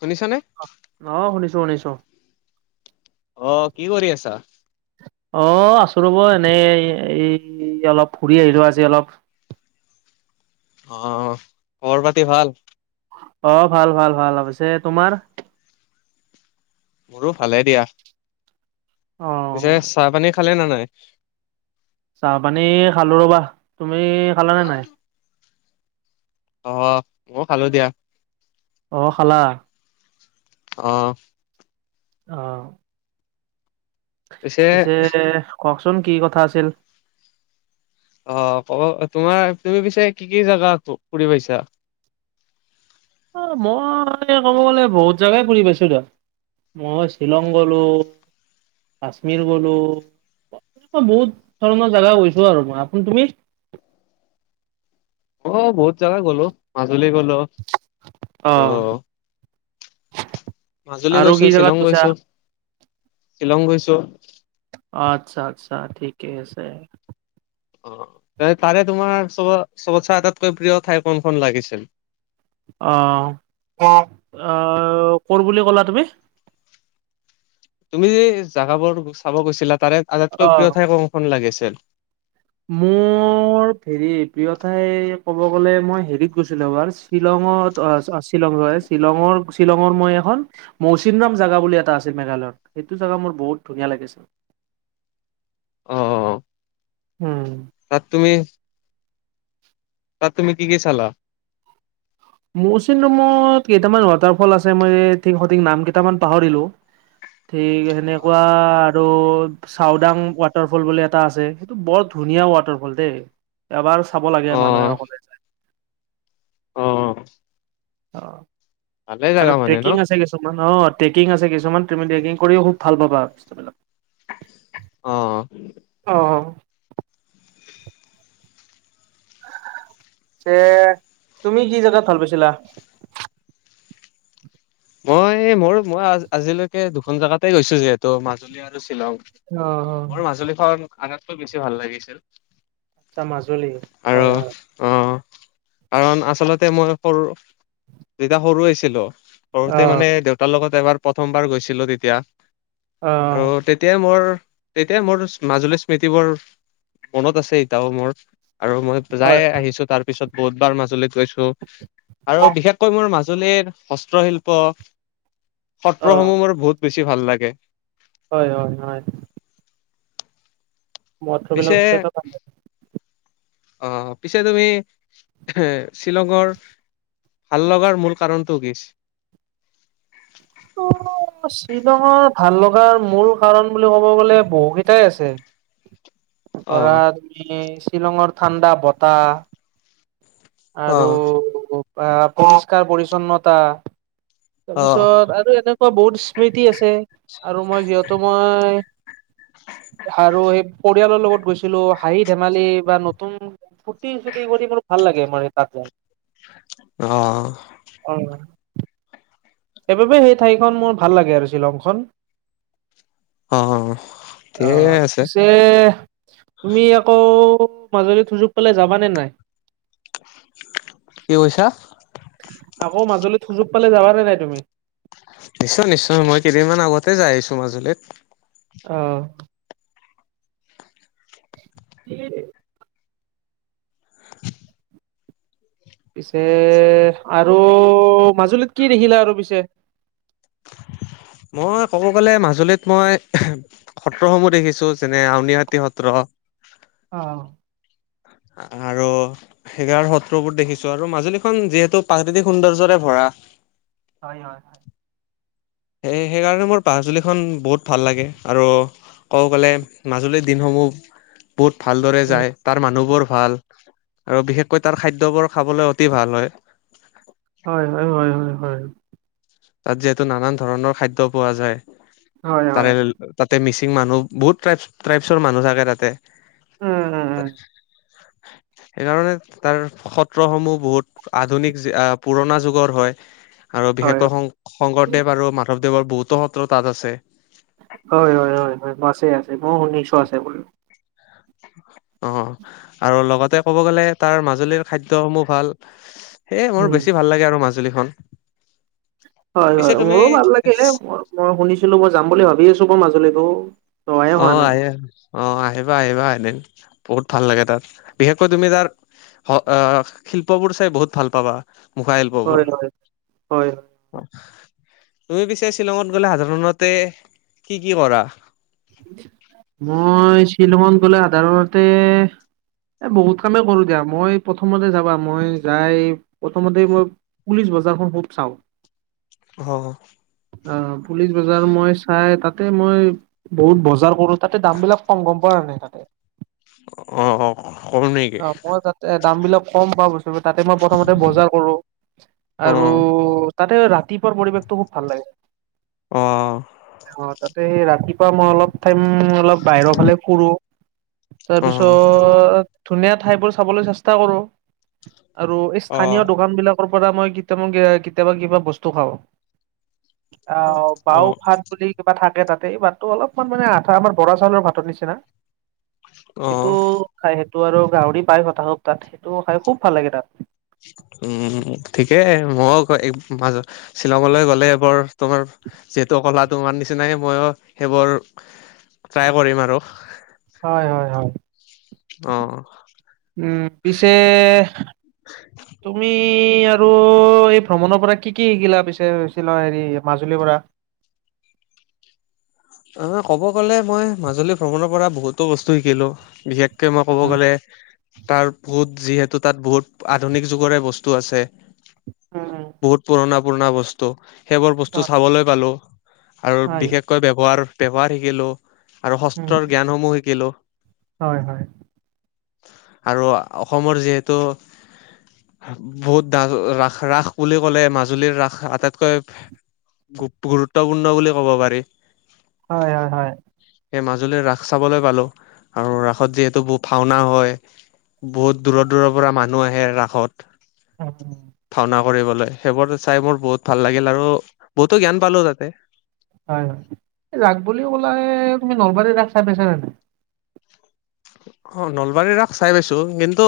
শুনিছা নে? অ', শুনিছোঁ-শুনিছোঁ। অ', কি কৰি আছা? অ', আছোঁ ৰ'ব এনেই এই অলপ ফুৰি আহিলোঁ আজি অলপ। অ', খবৰ পাতি ভাল? অ', ভাল-ভাল-ভাল পিছে তোমাৰ? মোৰো ভালে দিয়া। অ', পিছে চাহ-পানী খালে নে নাই? চাহ-পানী খালো ৰবা তুমি খালানে নাই? অ, মইয়ো খালো দিয়া। অ, খালা? অ', অ', পিছে কওকচোন, কি কথা আছিল? অ, কব তোমাৰ তুমি পিছে কি-কি জাগা ফুৰি পাইছা? অ, মই ক'ব গ'লে বহুত জেগাই ফুৰি পাইছো দিয়ক। মই শ্বিলং গলো কাশ্মীৰ গলো, এনেকুৱা বহুত ধৰণৰ জেগা গৈছো আৰু মই আপোনি তুমি? অ, বহুত জাগা গলো মাজুলী গলো অ আৰু মাজুলী আৰু গৈছো, কি জেগাত শ্বিলং গৈছা গৈছো-শ্বিলং গৈছো। আচ্ছা-আচ্ছা ঠিকে আছে। অ, তাৰে তোমাৰ চব-চবত চাই আটাইতকৈ প্ৰিয় ঠাই কোনখন লাগিছিল? অ', অ', অ কৰ বুলি ক'লা তুমি? তুমি যে জাগাবোৰ চাব গৈছিলা, তাৰে আটাইতকৈ অ', প্ৰিয় ঠাই কোনখন লাগিছিল? মোৰ মোৰ হেৰি প্ৰিয় ঠাই ক'ব গ'লে মই হেৰিত গৈছিলো, এবাৰ শ্বিলঙত শ্বিলং ৰছে শ্বিলঙৰ-শ্বিলঙৰ মই এখন মৌচিননাম জেগা বুলি এটা আছে মেঘালয়ত, সেইটো জেগা মোৰ বহুত ধুনীয়া লাগিছিল। অ', অ', অ', উম, তাত তুমি তাত তুমি কি-কি চালা? মৌচিন ৰামত কেইটামান ৱাটাৰফল আছে মই ঠিক সঠিক নাম কেইটামান পাহৰিলো। ঠিক সেনেকুৱা অ আৰু চাওদাং ৱাটাৰফল বুলি এটা আছে, সেইটো বৰ ধুনীয়া ৱাটাৰফল দেই। এবাৰ চাব লাগে মানুহে অকলে। অ', অ', অ, আৰু মানে ন ট্ৰেকিং আছে কিছুমানত। টেকিং আছে কিছুমান ট্টেকিংও খুব ভাল পাবা বস্তুবিলাক। অ', অ', যে তুমি, কি জেগাত ভাল পাইছিলা? মই মোৰ মই আজিলৈকে দুখন জেগাতে গৈছো যিহেতু মাজুলী আৰু শ্বিলং। অ অ মোৰ মাজুলীখন, আগাতকৈ বেছি ভাল লাগিছিল। আচ্ছা, মাজুলী হয়-হয়। অঁ, কাৰণ আচলতে মই সৰু যেয়া সৰু হৈছিলো। অ সৰুতে মানে দেউতাৰ লগত এবাৰ প্ৰথমবাৰ গৈছিলো তেতিয়া। অ আৰু তেতিয়াই মোৰ তেতিয়া মোৰ মাজুলী স্মৃতিবোৰ, মনত আছে এতিয়াও মোৰ। আৰু মই হয় যায় হয় আহিছো তাৰ পিছত বহুত বাৰ মাজুলীত। গৈছো অ আৰু বিশেষকৈ মোৰ মাজুলীৰ হস্ত্ৰ শিল্প সত্ৰসমূহ মোৰ বহুত বেছি ভাল লাগে। হয়-হয়-হয়। মহৎ বিলাক পিছে হুচ পাম। [unintelligible] অ, পিছে তুমি এ শ্বিলঙৰ ভাল লগাৰ মূল কাৰণটো কি? অ, শ্বিলঙৰ ভাল লগাৰ মূল কাৰণ বুলি ক'ব গ'লে বহু কেইটাই আছে। [inaudible] ধৰা তুমি শ্বিলঙৰ ঠাণ্ডা বতাহ আৰু অ', আ পৰিষ্কাৰ -পৰিচ্ছন্নতা। অ', তাৰপিছত আৰু এনেকুৱা বহুত স্মৃতি আছে আৰু মই যিহেতু মই আৰু সেই পৰিয়ালৰ লগত গৈছ ছিলো হাঁহি -ধেমালি বা নতুন ফূৰ্তি - চুৰ্তি কৰি মোৰ ভাল লাগে মানে তাত যাই। অ', অহ', সেইবাবে সেই ঠাইখন মোৰ ভাল লাগে আৰু শ্বিলংখন। অ', অ, ঠিকে আছে। যে এ তুমি আকৌ মাজুলীত সুযোগ পালে যাবা নে নাই? কি কৈছা? আকৌ মাজুলীত সুযোগ পালে যাবা নে নাই তুমি? নিশ্চয়- নিশ্চয় মই কেইদিনমান আগতে যাই আহিছোঁ মাজুলীত। অ', [unintelligible] পিছে আৰু মাজুলীত কি দেখিলা আৰু পিছে? মই ক'ব গ'লে মাজুলীত মই [unintelligible] সত্ৰসমূহ দেখিছোঁ যেনে আউনীআটী সত্ৰ অ', আৰু ফেগাৰ সত্ৰুবোৰ দেখিছোঁ আৰু মাজুলীখন যিহেতু প্ৰাকৃতিক সৌন্দৰ্যৰে ভৰা হয়- হয়। সেই সেইকাৰণেতো মোৰ পাজুলিখন বহুত ভাল লাগে আৰু ক'ব গ'লে মাজুলীৰ দিনসমূহ বহুত ভাল দৰে যায় তাৰ মানুহবোৰ ভাল আৰু বিশেষকৈ তাৰ খাদ্যবোৰ খাবলৈ অতি ভাল হয়। হয়-হয়-হয়-হয়-হয়। তাত যিহেতু নানান ধৰণৰ খাদ্য পোৱা যায় হয় হয়। তাৰে তাতে মিচিং মানুহ বহুত ট্ৰাইপছ -ট্ৰাইপছৰ মানুহ থাকে তাতে। উম, উম, উম, সেইকাৰণে তাৰ সত্ৰসমূহ বহুত আধুনিক যে অ, পুৰণা যুগৰ হয়। আৰু হয়, বিশেষকৈ শং- শংকৰদেৱ আৰু মাধৱদেৱৰ বহুতো সত্ৰ তাত আছে। হয়- হয়-হয়-হয় মাছে আছে মই শুনিছোঁ আছে বোলি। অ, আৰু লগতে ক'ব গ'লে তাৰ মাজুলীৰ খাদ্যসমূহ ভাল। সেয়ে মোৰ উম, বেছি ভাল লাগে আৰু মাজুলীখন। হয়- পিছে হয় মোৰো ভাল লাগে তুমি মই -মই শুনিছিলোঁ মই যাম বুলি ভাবি আছোঁ [unintelligible] মাজুলীতো। যোৱাই অ হোৱা নাই। আহি অ, আহিবা -আহিবা এদিন বহুত ভাল লাগে তাত বিশেষকৈ তুমি তাৰ হ আহ শিল্পবোৰ চাই বহুত ভাল পাবা মুখা শিল্পবোৰ। হয়, হয়, হয়। অহ, তুমি পিছে শ্বিলঙত গলে সাধাৰণতে কি -কি কৰা? মই শ্বিলঙত গ'লে সাধাৰণতে এ বহুত কামেই কৰো দিয়া মই প্ৰথমতে যাবা মই যাই প্ৰথমতেই মই পুলিচ বজাৰখন খুব চাওঁ [unintelligible] অ, পুলিচ বজাৰ মই চাই তাতে মই বহুত বজাৰ কৰো। তাতে দামবিলাক কম গম পোৱা নাই তাতে? অ', অ', কম নেকি? তে দাম বিলাক কম পাও বস্তুবোৰ তাতে মই প্ৰথমতে বজাৰ কৰো। অ আৰু তাতে ৰাতিপুৱাৰ পৰিৱেশটো খুব ভাল লাগে। অ অ তাতে সেই ৰাতিপুৱা মই অলপ টাইম অলপ বাহিৰৰ ফালে ফুৰোঁ অ তাৰপিছত ধুনীয়া ঠাইবোৰ চাবলৈ চেষ্টা কৰো আৰু এই অ স্থানীয় দোকান বিলাক ৰ পৰা মই কেতি কেতিয়াবা কিবা বস্তু খাওঁ। অ অ বাও ভাত বুলি কিবা থাকে তাতেই বাট টো অলপমান মানে আথা আমাৰ বৰা চাউলৰ ভাতৰ নিচিনা। অ সেইটো খাই সেইটো আৰু গাহৰি পায় হতাশব তাত সেইটো খাই খুব ভাল লাগে তাত। উম ঠিকেই মই মাজত শ্বিলঙলে গ'লে বৰ তোমাৰ যিহেতু কলা তোমাৰ নিচিনাই ময়ো সেইবোৰ ট্ৰাই কৰিম আৰু। হয় হয় হয়। অ। উম পিছে [inaudible] তুমি আৰু এই ভ্ৰমণৰ পৰা কি কি শিকিলা পিছে হেৰি মাজুলীৰ পৰা? অ ক'ব গ'লে মই মাজুলী ভ্ৰমণৰ পৰা বহুতো বস্তু শিকিলো বিশেষ কে মই ক'ব উম, গ'লে তাৰ বহুত যিহেতু তাত বহুত আধুনিক যুগৰে বস্তু আছে। উম উম। বহুত পুৰণা পুৰণা বস্তু সেইবোৰ বস্তু উম। চাবলৈ পালো আৰু হয়, বিশেষকৈ ব্যব হাৰ ব্যবহাৰ শিকিলো আৰু উম, শস্ত্ৰৰ জ্ঞানসমূহ শিকিলো। হয়, হয়। আৰু অসমৰ যিহেতু বহুত ডাঠ ৰাস ৰাস বুলি ক'লে মাজুলীৰ ৰাস আটাইতকৈ গু গুৰুত্বপূৰ্ণ বুলি ক'ব পাৰি। হয় হয় হয়। সেই মাজুলীৰ ৰাস চাবলৈ পালো আৰু ৰাসত যিহেতু ভাওনা হয়। বহুত দূৰৰ-দূৰৰ পৰা মানুহ আহে ৰাসত। [unintelligible] ভাওনা কৰিবলৈ সেইবোৰ চাই মোৰ বহুত ভাল লাগিল আৰু বহুতো জ্ঞান পালো তাতে। হয় হয়, ৰাস বুলি কলেই তুমি নলবাৰীত ৰাস চাই পাইছা নে নাই? অ নলবাৰীৰ ৰাস চাই পাইছো কিন্তু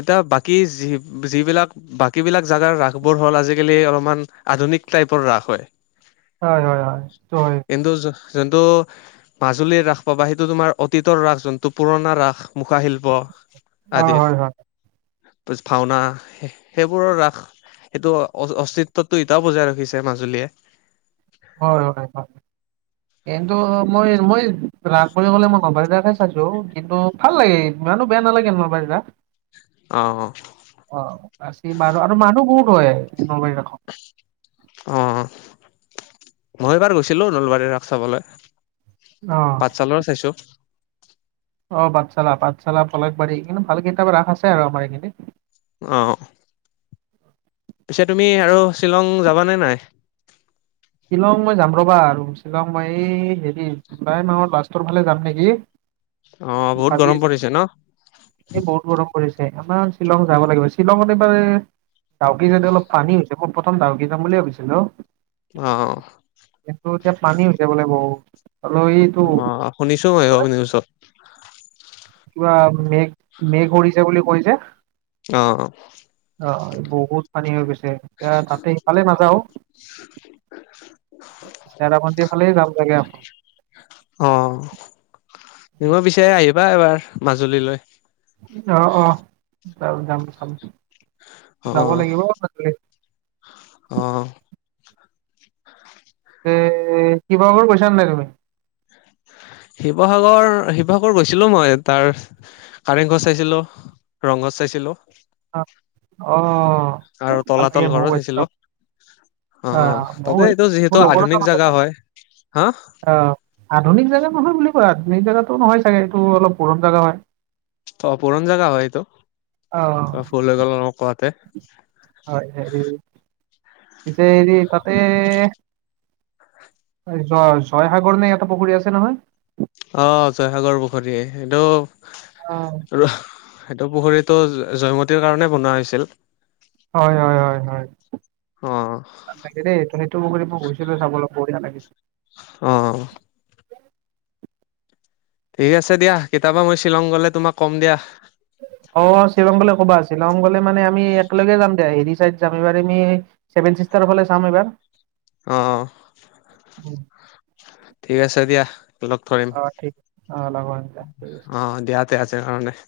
এতিয়া বাকী যি যিবিলাক বাকী বিলাক জাগাৰ ৰাস বোৰ হ'ল আজিকালি অলমান আধুনিক টাইপৰ ৰাস হয়। হয়, হয়, হয়, সেইটো হয়। কিন্তু যোনটো মাজুলীৰ ৰাস পাবা সেইটো তোমাৰ অতীতৰ ৰাস যোন ত' পুৰণা ৰাস মুখা শিল্প অ', আদিৰ হয়, হয়, ভাওনা সেইবোৰৰ ৰাস সেইটো অ অস্তিত্বটো এতিয়াও বজাই ৰখিছে মাজুলীয়ে। হয়, হয়, হয়। [inaudible] কিন্তু মই মই ৰাস বুলি কলে মই নলবাৰী তেতহে চাইছো কিন্তু ভাল লাগে ইমানো বেয়া নালাগে নলবাৰীৰ ৰাস। অ অ। অ আচি মাৰু আৰু মানুহ বহুত হয় নলবাৰী ৰাসত। অ অ, মই এইবাৰ গৈছিলো নলবাৰী ৰাস চাবলে। অ। পাঠশালৰ চাইছোঁ। অ পাটশালা পাঠশালা, পলাশবাৰী এইখিনি ভালেকেইটা ৰাস আছে আৰু আমাৰ এইখিনি। অহঁ। পিছে তুমি আৰু শ্বিলং যাবানে নাই? শ্বিলং মই যাম ৰবা আৰু শ্বিলং মই এই হেৰি জুলাই মাহৰ লাষ্টৰ ফালে যাম নেকি। অ, বহুত ভাবি গৰম আছো পৰিছে ন? এই বহুত গৰম পৰিছে আমাৰ শ্বিলং যাব লাগিব শ্বিলংঙত এইবাৰ ডাউকি চায়দে অলপ পানী হৈছে মই প্ৰথমে ডাউকি যাম বুলিয়ে ভাবিছিলো। অ'। সেটো এতিয়া পানী হৈছে বোলে বহোত। অ' শুনিছো। [unintelligible] কিবা [unintelligible] কৰিছে বুলি কৈছে। অ'। অ' বহুত পানী হৈ গৈছে এতিয়া তাতে ইফালে নাযাওঁ। চেৰাপুঞ্জী ফালেয়ে জাম চাগে আকৌ। অ' [unintelligible] পিছে আহিবা এবাৰ মাজুলীলৈ। অ', অ' যাম-যাম চাম যাব অ' লাগিব। [unintelligible] অ'। এ শিবসাগব় গৈছা নাই তুমি? শিবসাগব়-শিবসাগব় গৈছিলো মই তাৰ কাৰেংঘৰ চাইছিলো ৰংঘৰ চাইছিলো। অ' এই আৰু ভাল লাগে তলাতল ময়ো ঘৰও গৈছিলো চাইছিলো। অ' আহ ময়ো তাতে এইটো গৈছিলো যিহেতু মোৰ আধুনিক জেগা হয় হা অ' আধুনিক জেগা নহয় বুলি কয় আধুনিক জেগাতো নহয় চাগে এইটো অলপ পুৰণ জেগা হয়। অ' পুৰণ জেগা হয় এইটো অ' ভুল হৈ গল মোৰ কোৱাতে। হয় পিচে তাতে এই জয় জয়সাগৰ নে এটা পুখুৰী আছে নহয়। অ', জয়সাগৰ পুখুৰী এইটো অ সেইটো পুখুৰীতটো জয়মতীৰ কাৰণে বনোৱা হৈছিল। হয়-হয়-হয়-হয়। অ' লাগে দেই তুমটো [unintelligible] গৈছিলো চাব লয় বঢ়িয়া লাগিছিল। অ'। ঠিক আছে দিয়া কেতাবা মই শ্বিলং গ'লে তোমাক কম দিয়া। অ' শিলং গলে ক'বা শ্বিলং গলে মানে আমি একেলগে যাম দে হেৰি চাইদ যাম এইবাৰ আমি চেভেন চিষ্টাৰৰ ফালে চাম এবাৰ। অ'। উম। ঠিক আছে দিয়া লগ ধৰিম অ', ঠিক অ', লগ হম দিয়া ঠিক আছে। অ' দিয়া। [unintelligible] আছে কাৰণে।